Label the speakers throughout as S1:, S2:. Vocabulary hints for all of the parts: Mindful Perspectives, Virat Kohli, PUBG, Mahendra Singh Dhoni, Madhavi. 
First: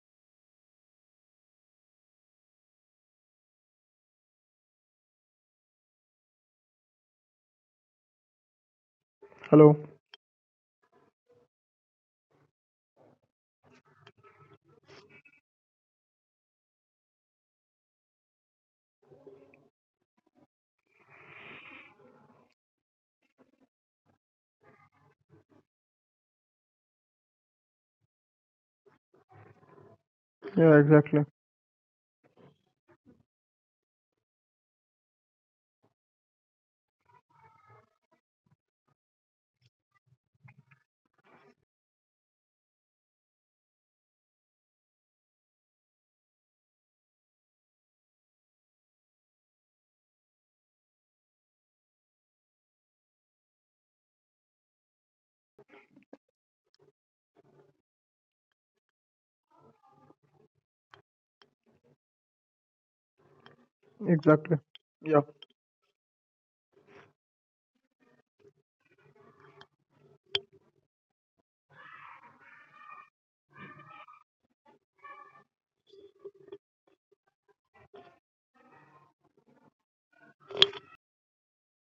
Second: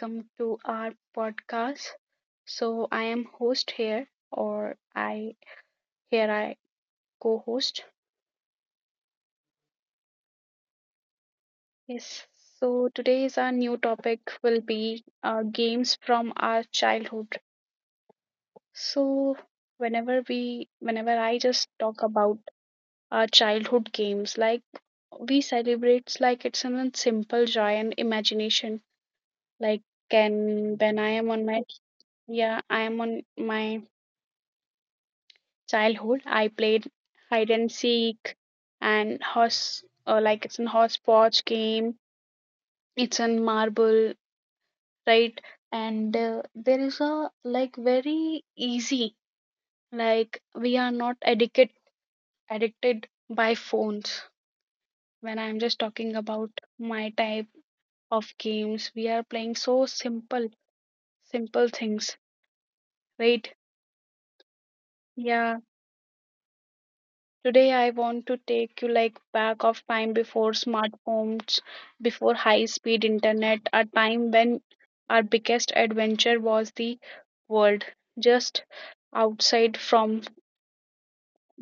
S1: welcome to our podcast. So, I am host here, or I co-host.
S2: Hello.
S1: Yes. So today's our new topic will be games from our childhood. So whenever I just talk about our childhood games, like we celebrate like it's a simple joy and imagination. Like
S2: Yeah, exactly.
S1: can when I am on my yeah I am on my childhood I played hide and seek and horse, like it's an hodgepodge game, it's in marble, right. And there is a like very easy, like we are not addicted by phones. When I'm just talking about my type of games, we are playing so simple things, right,
S2: Exactly. Yeah,
S1: yeah. Today I want to take you like back of time before smartphones, before high speed internet, a time when our biggest adventure was the world just outside from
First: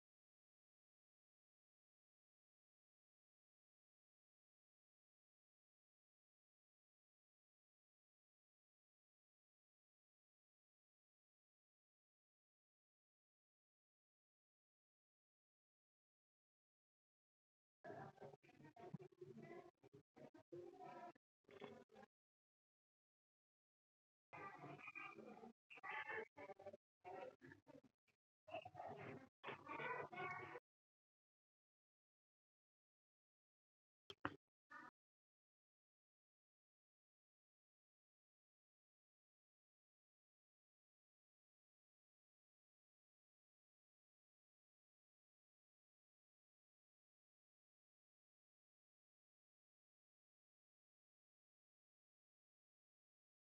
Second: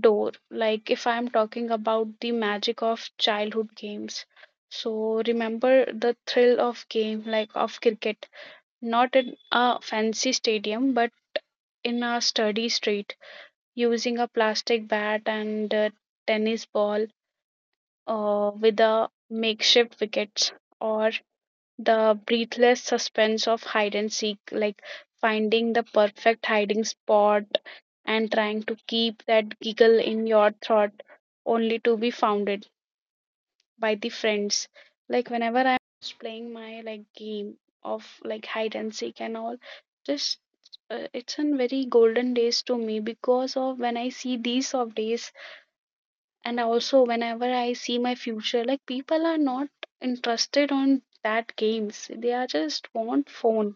S1: door. Like if I'm talking about the magic of childhood games. So remember the thrill of game like of cricket, not in a fancy stadium but in a sturdy street using a plastic bat and a tennis ball, with the makeshift wickets, or the breathless suspense of hide and seek, like finding the perfect hiding spot and trying to keep that giggle in your throat only to be founded by the friends. Like whenever I'm playing my like game of like hide and seek and all, just, it's a very golden days to me, because of when I see these sort of days. And also whenever I see my future, like people are not interested on that games, they are just want phone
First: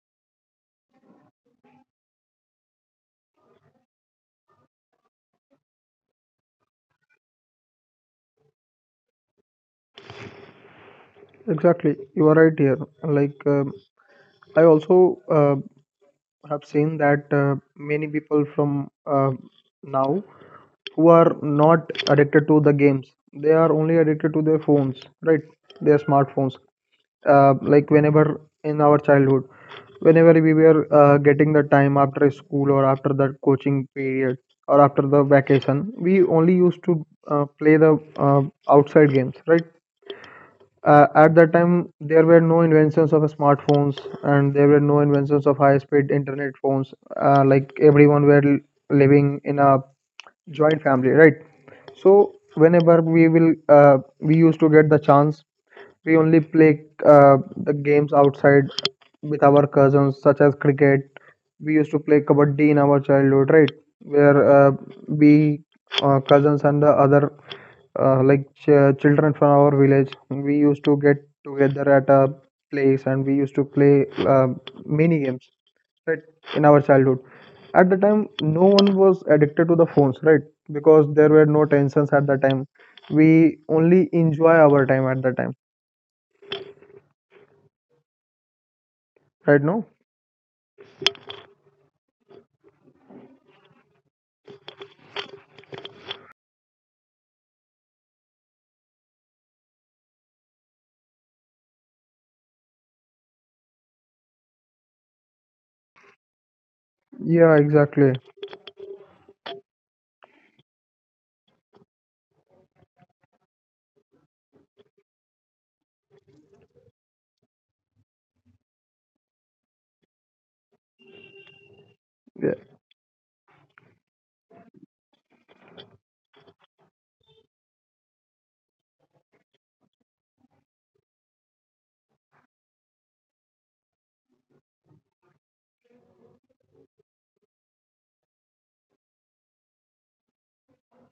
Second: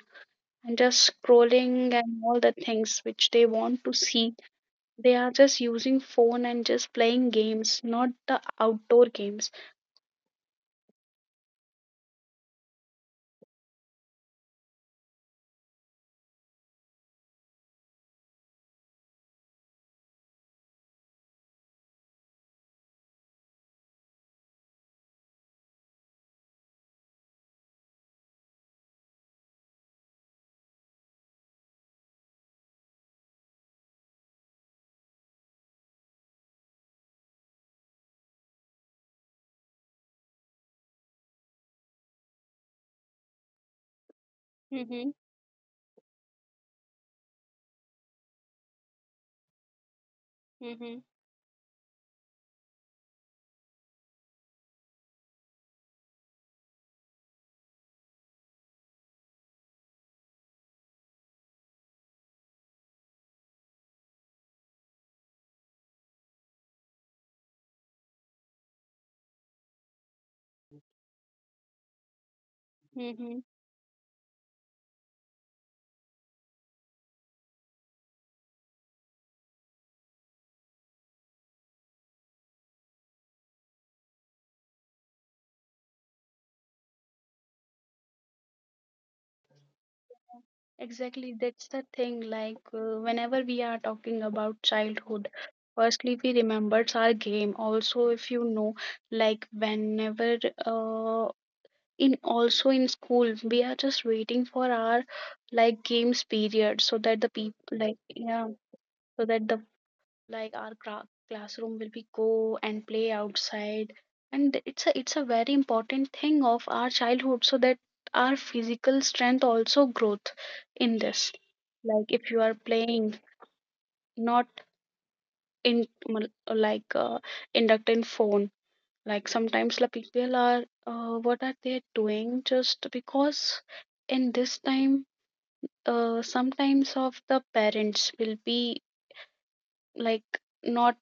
S1: and just scrolling and all the things which they want to see, they are just using phone and just playing games, not the outdoor games.
S2: exactly. You are right here. Like, um, I also have seen that many people from now who are not addicted to the games, they are only addicted to their phones, right? Their smartphones. Like, whenever in our childhood, whenever we were getting the time after school or after the coaching period or after the vacation, we only used to play the outside games, right? At that time there were no inventions of smartphones, and there were no
S1: Mm-hmm.
S2: inventions of high speed internet phones. Like everyone were living in a joint
S1: Mm-hmm.
S2: family, right? So whenever we will we used to get the chance, we only play the games outside with our cousins, such as cricket. We used to play kabaddi in our childhood, right? Where uh, we cousins and the other like children from our village, we used to get together at a place and we
S1: Mm-hmm.
S2: used to play mini games, right? In our childhood, at the time, no one was addicted to the phones, right? Because there were no tensions at the time. We only enjoy our time at the time right now.
S1: Exactly, that's the thing. Like, whenever we are talking about childhood, firstly, we remembers our game. Also, if you know, like, whenever, uh, in also in school we are just waiting for our like games period, so that the
S2: Yeah,
S1: people like,
S2: exactly.
S1: yeah, so that the like our classroom will be go and play outside. And it's a very important thing of our childhood, so that our physical strength also growth in this, like if you
S2: Yeah.
S1: are playing, not in like, inducted phone. Like sometimes the people are, what are they doing, just because in this time, sometimes of the parents will be like not,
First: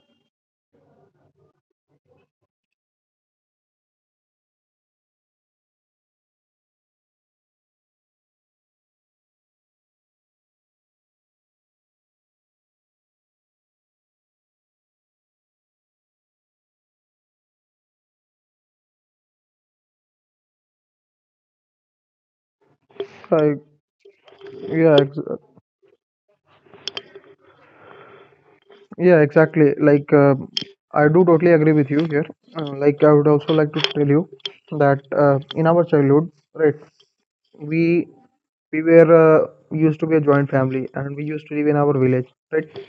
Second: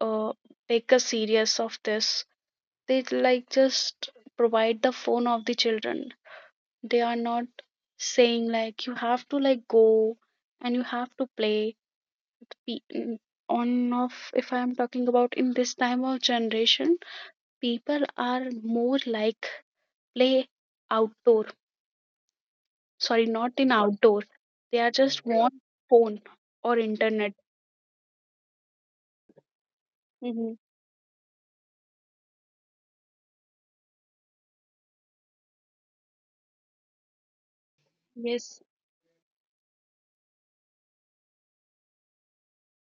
S1: uh, take a serious of this. They like just provide the phone of the children, they are not saying like you have to like go and you have to play. Pe- mm, on off, if I am talking about in this time of generation, people are more like play outdoor. Sorry, not
S2: I,
S1: in outdoor. They are
S2: yeah.
S1: just want phone or internet.
S2: Yeah, exactly.
S1: Mm-hmm.
S2: I do totally agree with you here. Like, I would also like to tell you that in our childhood, right, we
S1: Yes.
S2: we were used to be a joint family and we used to live in our village, right?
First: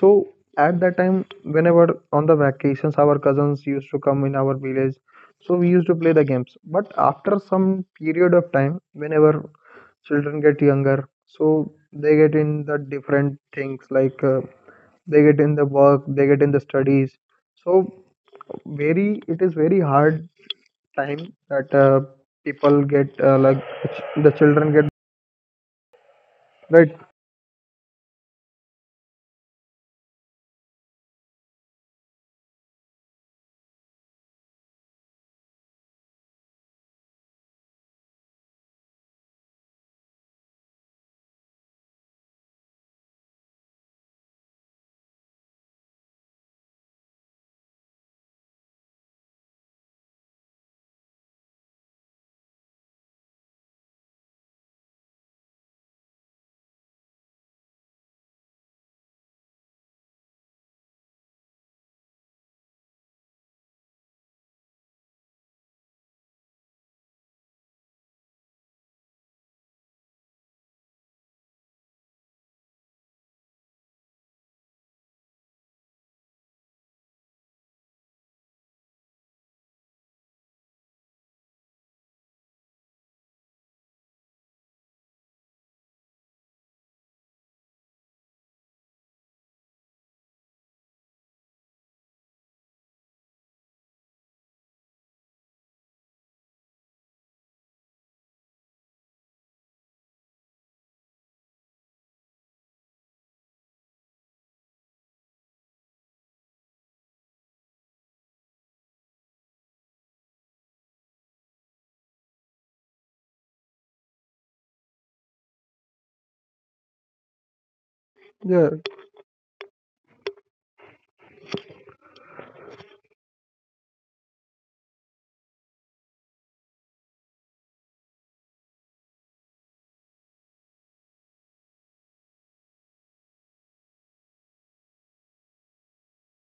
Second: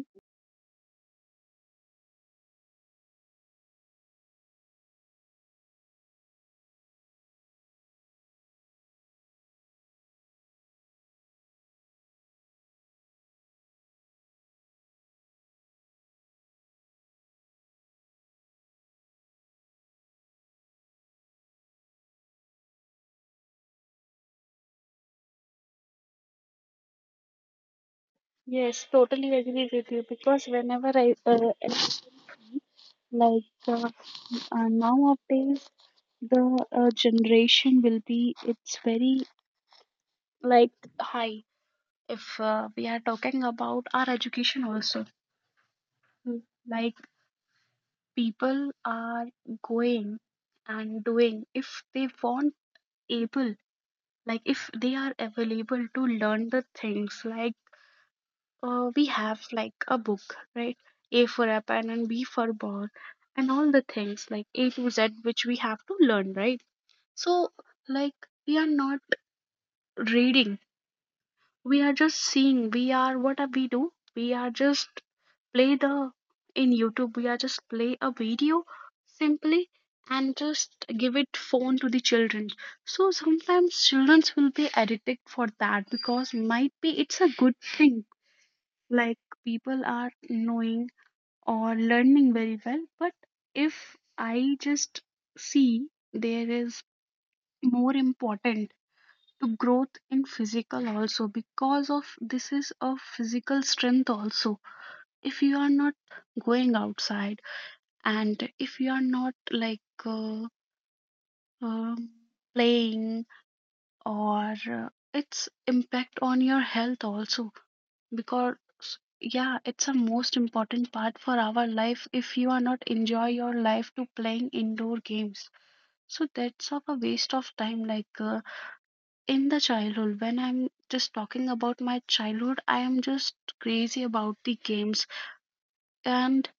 S2: So at that time, whenever on the vacations our cousins used to come in our village, so we used to play the games, but after some period of time, whenever children get younger, so they get in the different things, like they get in the work, they get in the studies. So very it is very hard time that people get like the the children get, right.
S1: Yes, totally agree with you, because whenever I, like uh, nowadays the, generation will be, it's very like high. If, we are talking about our education also. Mm. Like people are going and doing if they want able, like if they are available to learn the things like, we have like a book, right, a for apple and b for ball and all the things like a to z which we have to learn, right. So like we are not reading, we are just seeing, we are what are we do, we are just play the in youtube, we are just play a video, simply, and just give it phone to the children. So sometimes children will be addicted for that, because might be it's a good thing, like people are knowing or learning very well. But if I just see, there is more important to growth in physical also, because of this is a physical strength also, if you are not going outside and if you are not like, uh, um, playing, or its impact on your health also, because,
S2: Yeah.
S1: yeah, it's a most important part for our life. If you are not enjoy your life to playing indoor games, so that's of a waste of time, like, in the childhood. When I'm just talking about my childhood, I am just crazy about the games. And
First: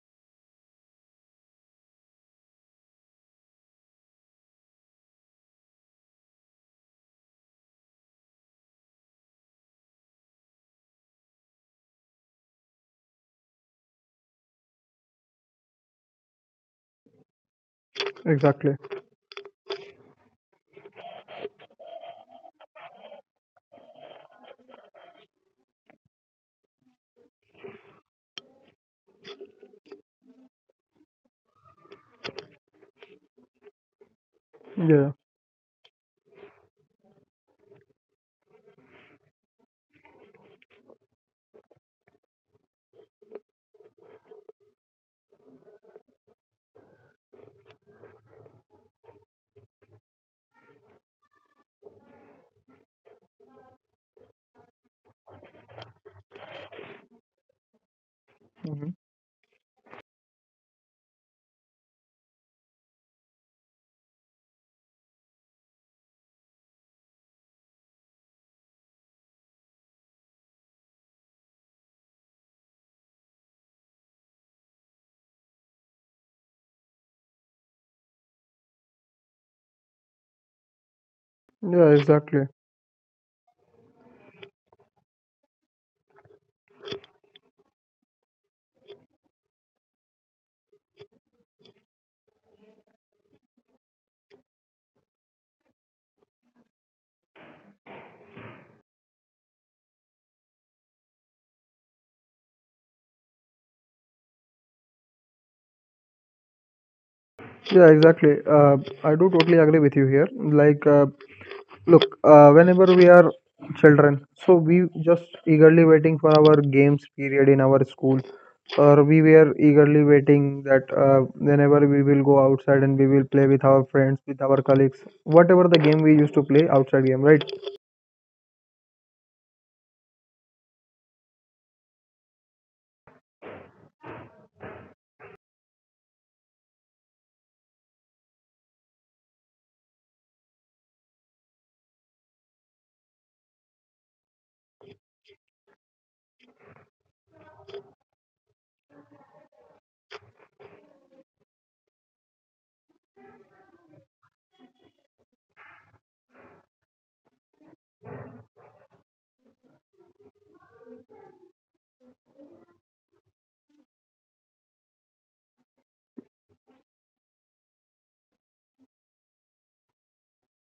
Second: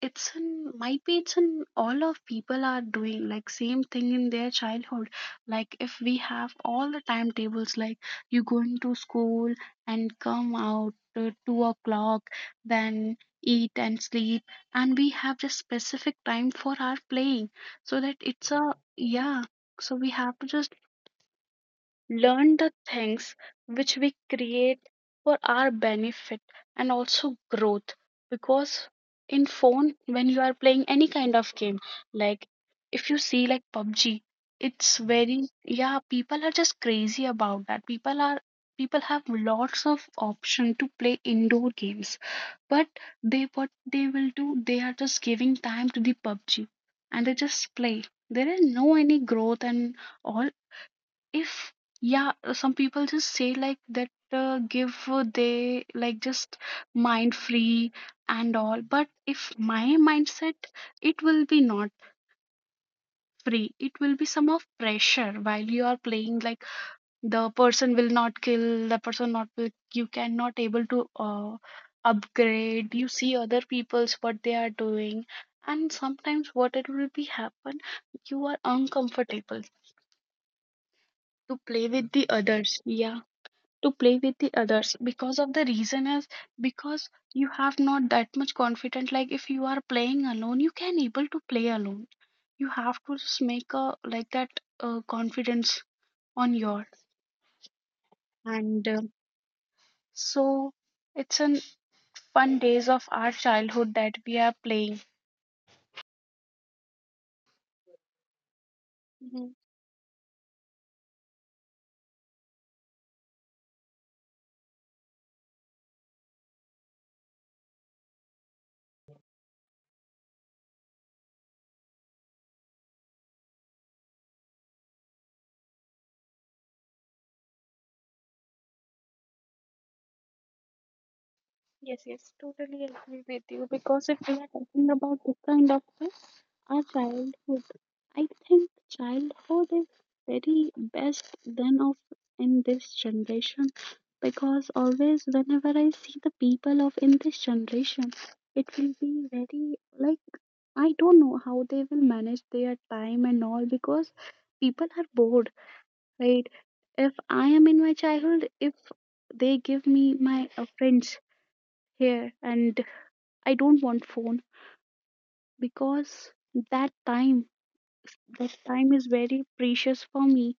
S1: it's an might be it's an all of people are doing like same thing in their childhood, like if we have all the timetables, like you going to school and come out to 2 o'clock, then eat and sleep, and we have just specific time for our playing, so that it's a,
S2: Exactly.
S1: yeah. So we have to just learn the things which we create for our benefit and also growth. Because in phone when you are playing any kind of game, like if you see like PUBG, it's
S2: Yeah.
S1: very, yeah, people are just crazy about that, people are, people have lots of option to play indoor games. But they, what they will do, they are just giving time to the PUBG and they just play, there is no any growth and all. If, yeah, some people just say like that, give, they like just mind free and all.
S2: Hmm.
S1: But if my mindset, it will be not free, it will be some of pressure while you are playing. Like the person will not kill the person, not will, you cannot able to, upgrade, you see other people's what they are doing. And sometimes what it will be happen, you are uncomfortable to
S2: Yeah,
S1: play with the
S2: exactly.
S1: others, yeah, to play with the others. Because of the reason is, because you have not that much confident. Like if you are playing alone, you can able to play alone. You have to just make a like that, confidence on your. And, so it's an fun days of our childhood that we are playing.
S2: Yeah, exactly. I do
S1: Mhm.
S2: totally agree with you here. Like, look, whenever we are children, so we just eagerly waiting for our games period in our school, or we were eagerly waiting that whenever we will go outside and we will play with our friends, with our colleagues, whatever the game we used to play outside game, right?
S1: Yes, yes, totally agree with you, because if we are talking about this kind of thing, our childhood. I think childhood is very best than of in this generation, because always whenever I see the people of in this generation, it will be very like, I don't know how they will manage their time and all, because people are bored, right? If I am in my childhood, if they give me my, friends here, and I don't want phone. Because that time that time is very precious for me.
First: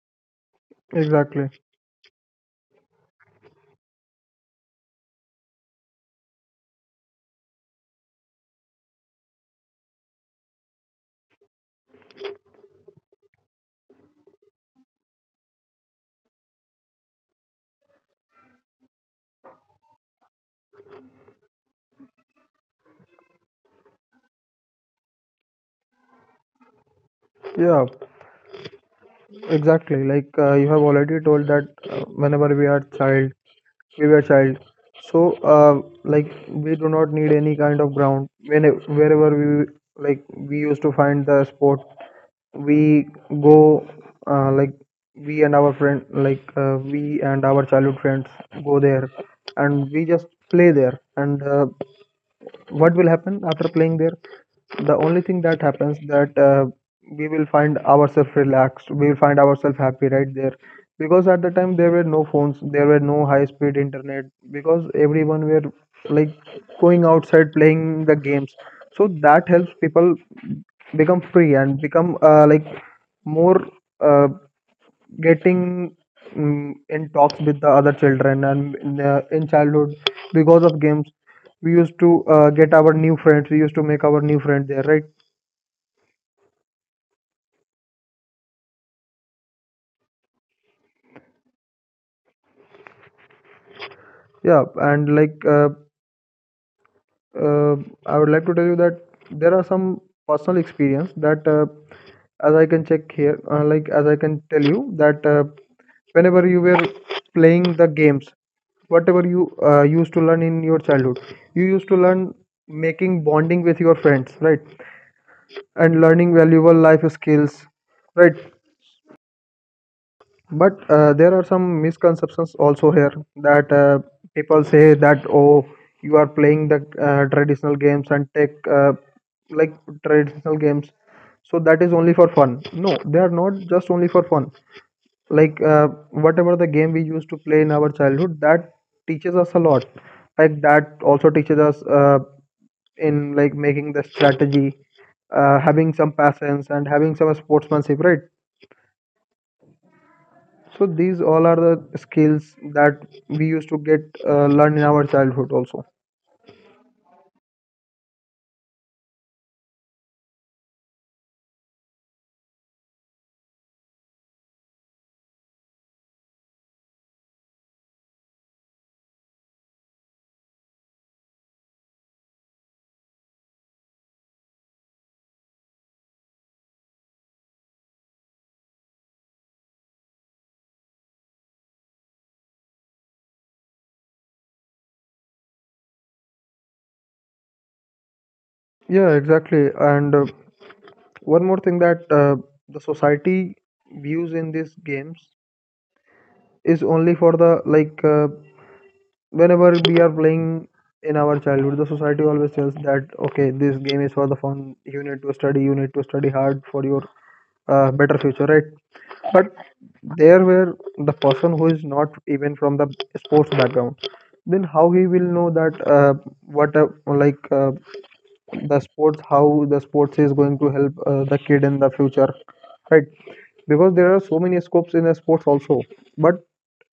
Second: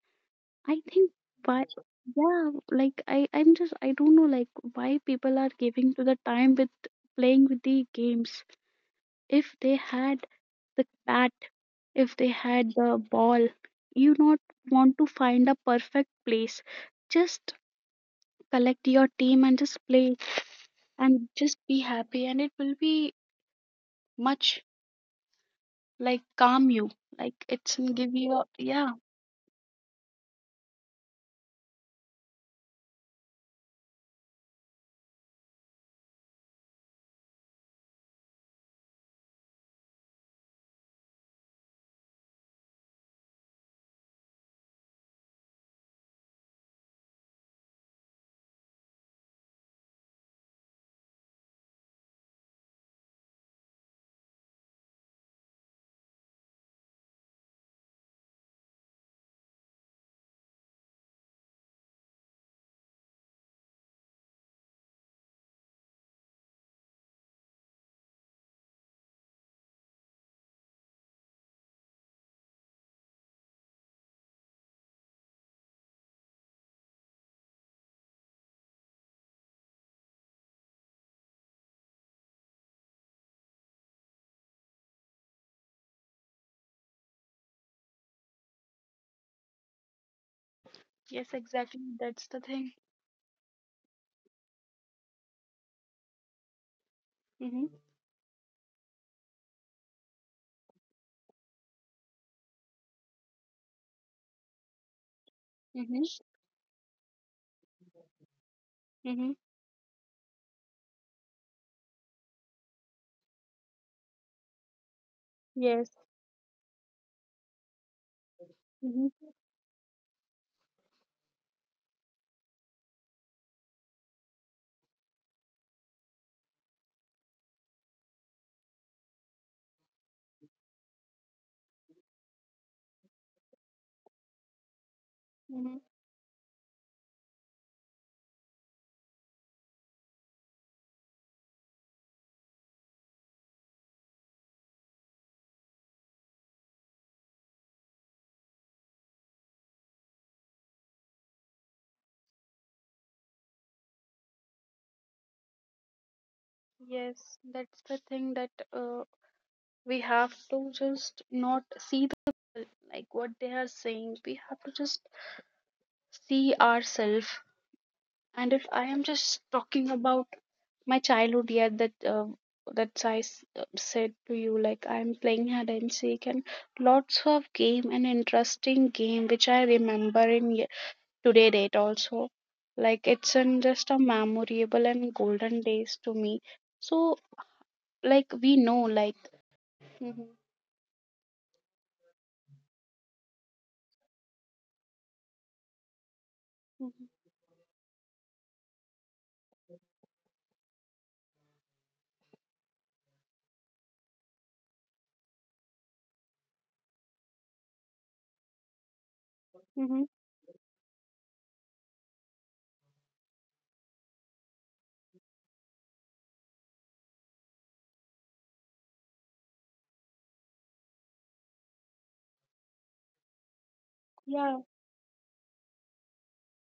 S1: I think,
S2: Exactly.
S1: why, yeah, like I'm just, I don't know like why people are giving to the time with playing with the games. If they had the bat, if they had the ball, you not want to find a perfect place. Just collect your team and just play and just be happy, and it will be much like calm you, like it's will
S2: Yeah,
S1: give you a, yeah.
S2: exactly. You have already told that whenever we are child, we were child, so like we do not need any kind of ground. When wherever we, like, we used to find the sport, we go, like, we and our friend, we and our childhood friends, go there and we just play there. And what will happen after playing there, the only thing that happens, that we will find ourselves relaxed, we will find ourselves happy right there. Because at the time there were no phones, there were no high speed internet. Because everyone were, like, going outside playing the games. So that helps people become free and become like more uh, getting in talks with the other children and in childhood, because of games we used to get our new friends, we used to make our new friend there, right?
S1: Yes, exactly, that's the thing.
S2: Yeah. And
S1: Hmm.
S2: uh, I would like to tell you that there are some personal experience that as I can check here, like as I can tell you that
S1: Mm-hmm.
S2: whenever you were playing the games,
S1: Mm-hmm.
S2: whatever you used to learn in your childhood, you used to learn making bonding with your friends, right,
S1: Yes.
S2: and learning valuable life skills, right?
S1: Mm-hmm.
S2: But there are some misconceptions also here, that people say that, oh, you are playing the traditional games and take like traditional games, so that is only for fun. No, they are not just only for fun. Like,
S1: Mm-hmm.
S2: whatever the game we used to play in our childhood, that teaches us a lot. Like, that also teaches us in like making the strategy, having some patience and having some sportsmanship, right? So these all are the skills that we used to get learn in our childhood also.
S1: Yes, that's the thing, that, we have to just not see the people, like what they are saying. We have to just see ourselves. And if I am just talking about my childhood, yeah, that I said to you, like I am playing hide and seek and lots of game and interesting game which I remember in today date also. Like it's an just a memorable and golden days to me, so, like we know
S2: Yeah,
S1: like,
S2: exactly. And
S1: mhm,
S2: one more thing, that the society views in these games is only
S1: mhm,
S2: for the whenever we are playing in our childhood, the society always tells that, okay, this game is for the fun. You need to study. You need to study hard for your better future, right? But
S1: mhm,
S2: there, where the person who is not even from the sports background, then how he will know that what like the sports, how the sports is going to help the kid in the future, right? Because there are so many
S1: yeah,
S2: scopes in the sports also, but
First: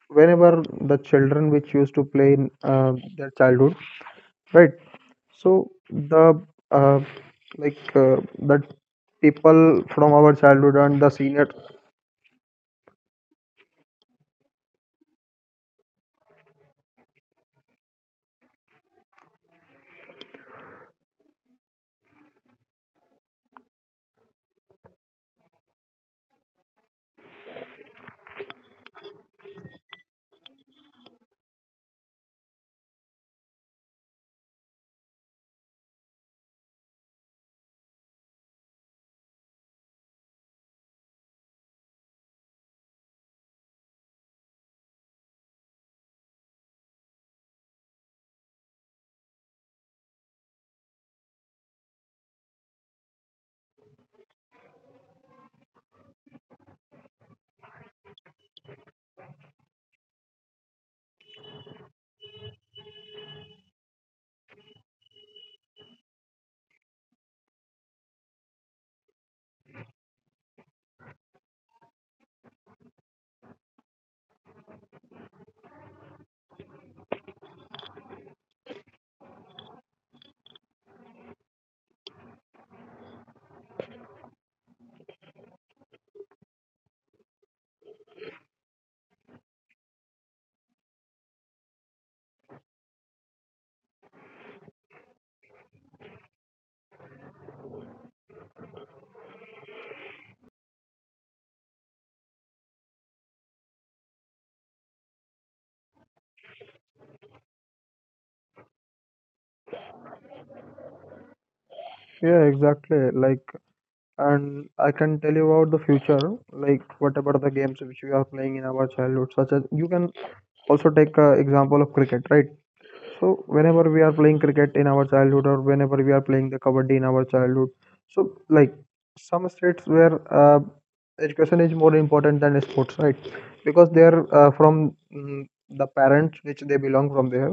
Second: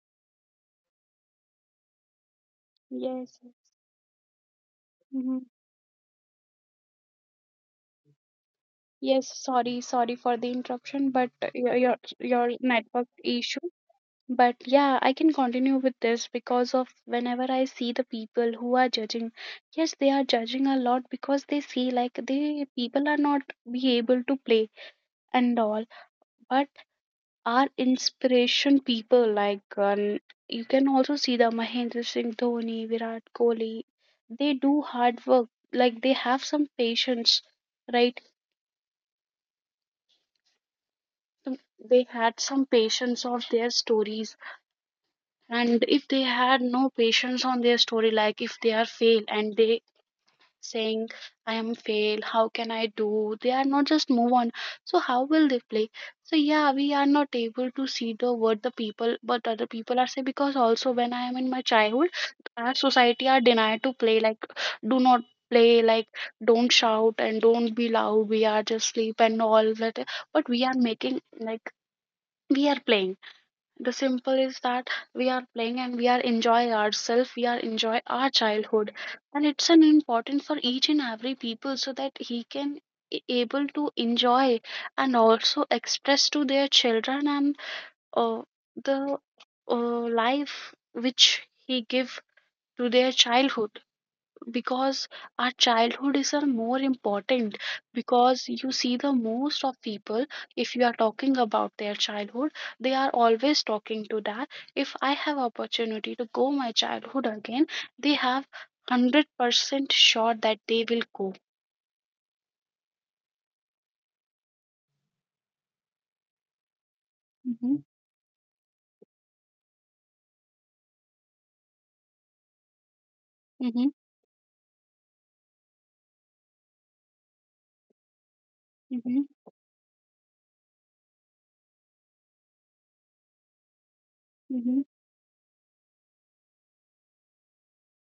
S2: whenever the children which used to play in their
S1: yes,
S2: childhood, right,
S1: hmm,
S2: so the uh, that
S1: yes.
S2: people
S1: sorry
S2: from our
S1: sorry for the
S2: childhood and the
S1: interruption
S2: seniors.
S1: but your network issue. But, yeah, I can continue with this. Because of whenever I see the people who are judging, yes, they are judging a lot, because they see like the people are not be able to play and all. But are inspiration people, like, you can also see the Mahendra Singh Dhoni, Virat Kohli. They do hard work. Like they have some patience, right? So they had some patience on their stories, and if they had no patience on their story, like if they are fail and they saying I am fail, how can I do, they are not just move on, so how will they play. So, yeah, we are not able to see the what the people but other people are saying. Because also when I am in my childhood, our society are denied to play, like do not play, like don't shout and don't be loud, we are just sleep and all that. But we are making like we are playing, the simple is that we are playing and we are enjoy ourselves, we are enjoy our childhood. And it's an important for each and every people, so that he can able to enjoy and also express to their children and, uh, the, life which he give to their childhood. Because our childhood is a more important, because you see the most of people, if you are talking about their childhood, they are always talking to that, if I have opportunity to go my childhood again, they have 100% sure that they will go.
S2: Yeah, exactly. Like, and I can tell you about the future, like
S1: Mm-hmm,
S2: whatever the games which we are playing in our childhood, such as you can also take example of cricket, right? So
S1: mm-hmm,
S2: whenever we are playing cricket in our childhood, or whenever we are playing the kabaddi in our childhood, so
S1: mm-hmm,
S2: like, some states where education is more important than sports, right? Because they are
S1: mm-hmm,
S2: the parents which they belong from there,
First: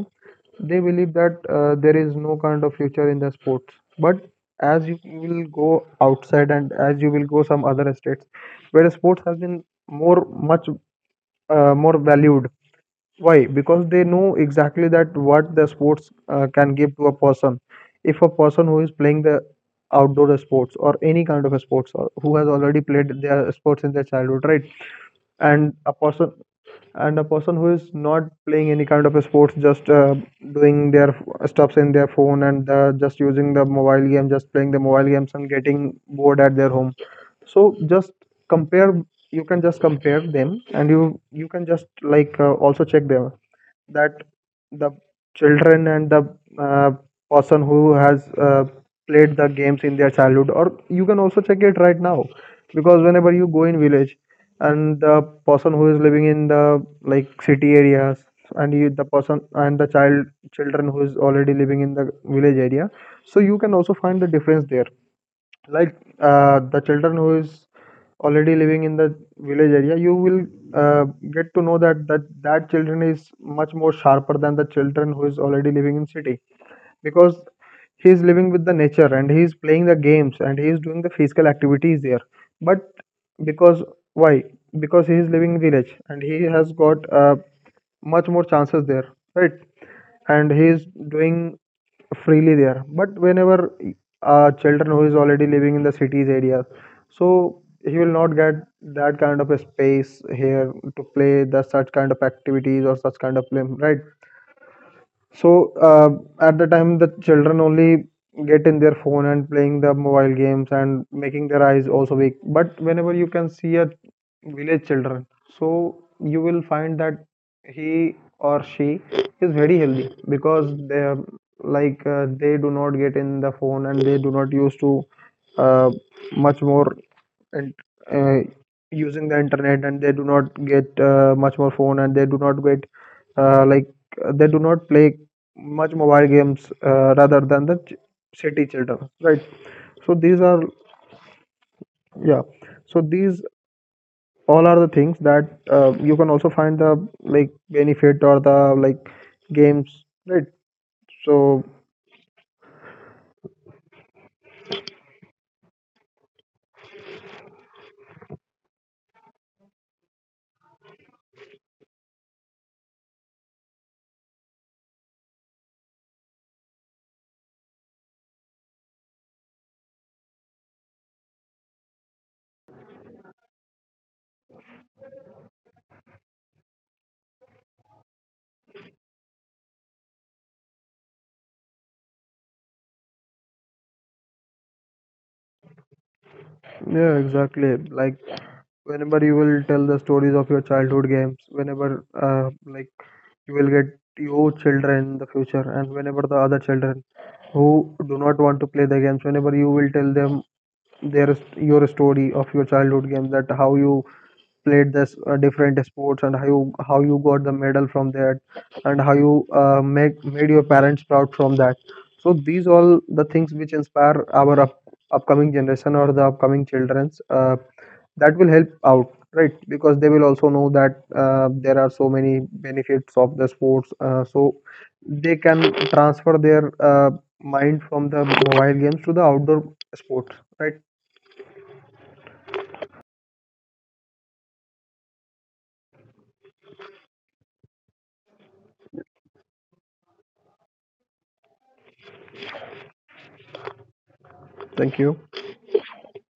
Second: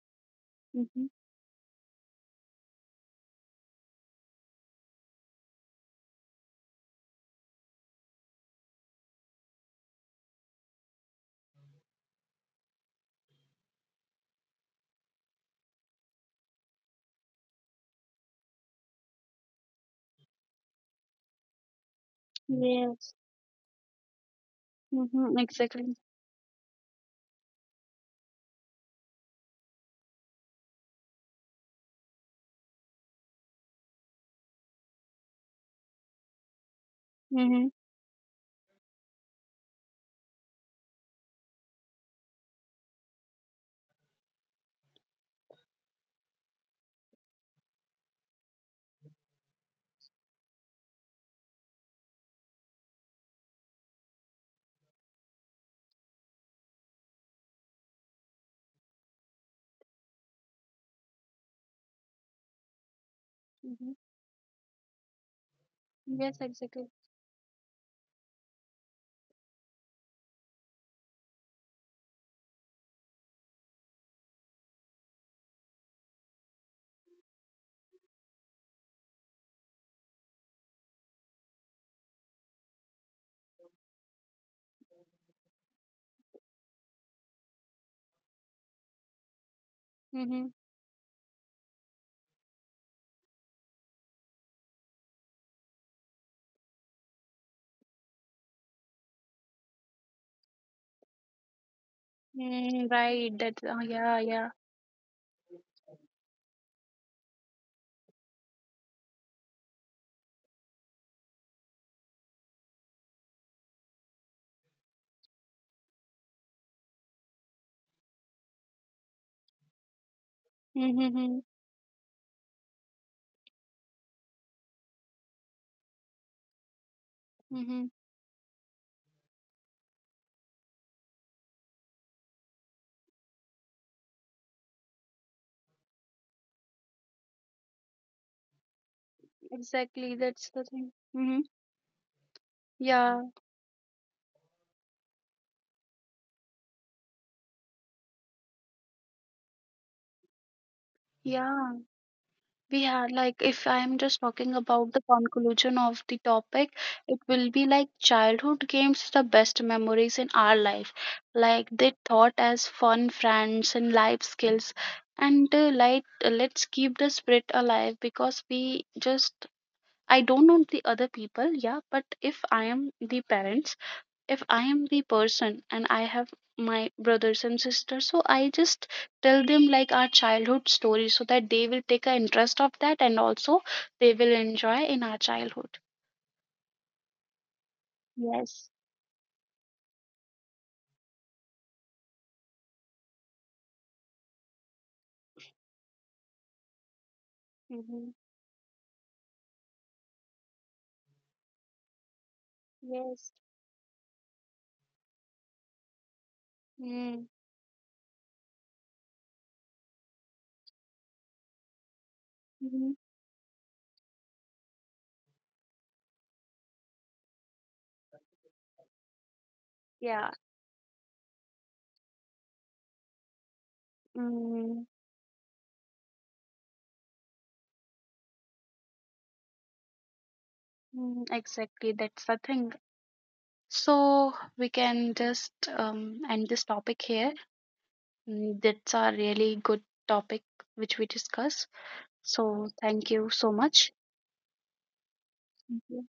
S2: they
S1: mm-hmm.
S2: believe that there is no kind of future in the sports. But as you will go outside and as you will go some other states where sports has been more much more valued. Why? Because they know exactly that what the sports can give to a person. If a person who is playing the outdoor sports or any kind of a sports, or who has already played
S1: Yes.
S2: their sports in their childhood, right?
S1: Mm-hmm,
S2: And a
S1: exactly.
S2: person and a person who is not playing any kind of a sports, just doing their stuffs in their phone and just using the mobile game, just playing the mobile games and getting bored at their home.
S1: Mm-hmm,
S2: So just compare. You can just compare them, and you can just also check them, that the children and the person who has played the games in their childhood. Or you can also check it right now, because whenever you go in village and the person who is living in the like city areas, and you, the person and the children who is already living in the village area, so you can also
S1: mm-hmm.
S2: find the difference there. Like,
S1: Yes,
S2: the
S1: exactly.
S2: children who is already living in the village area, you will uh, get to know that, that children is much more sharper than the children who is already living in city, because he is living with the nature and he is playing the games and he is doing the physical activities there. But because, why? Because he is living in village and he has got much more chances there, right, and
S1: Mm-hmm,
S2: he is doing freely there. But whenever children who is already living in the cities areas, so he will not get that kind of a space here to play the such kind of activities or
S1: mm,
S2: such kind of
S1: right,
S2: play,
S1: that, oh,
S2: right?
S1: yeah, yeah.
S2: So, at the time, the children only get in their phone and playing the mobile games and making their eyes also weak. But whenever you can see a village children, so you will find that he or she is very healthy, because they are
S1: Mm-hmm,
S2: like, they do not get in the phone and they do not use to uh, much more and
S1: mm-hmm.
S2: uh, using the internet, and they do not get much more phone, and they do not get uh, like they do not play much mobile games rather than the city children, right? So
S1: Exactly,
S2: these are,
S1: that's the thing. Hmm.
S2: yeah, so
S1: Yeah,
S2: these all are the things that you can also find the like benefit or the like games, right? So
S1: yeah, we are like, if I am just talking about the conclusion of the topic, it will be like childhood games, the best memories in our life. Like they taught us fun, friends, and life skills. And, like, let's keep the spirit alive, because we just, I don't know the other people, yeah, but if I am the parents. If I am the person and I have my brothers and sisters, so I just tell them like our childhood story, so that they will take an interest of that and also they will enjoy in our childhood.
S2: yeah, exactly. Like,
S1: Yes.
S2: whenever you will tell the stories of your childhood games, whenever like you will get your children in the future, and whenever the other children who do
S1: Mm-hmm.
S2: not want to play the games, whenever you will tell them their your story of your childhood game, that
S1: Yes.
S2: how you played this different sports, and how you, got
S1: Mm.
S2: the medal from that, and how you make made your parents proud from that, so these all
S1: Mhm.
S2: the things which inspire our upcoming generation or the upcoming children's that will help out, right? Because they will also
S1: Yeah.
S2: know that there are so many benefits of the sports, so
S1: Mm,
S2: they can transfer their mind from the mobile games to the outdoor sports, right?
S1: mm, exactly, that's the thing. So we can just, end this topic here. That's a really good topic which we discuss. So thank you so much.
S2: Thank you.
S1: Thank you.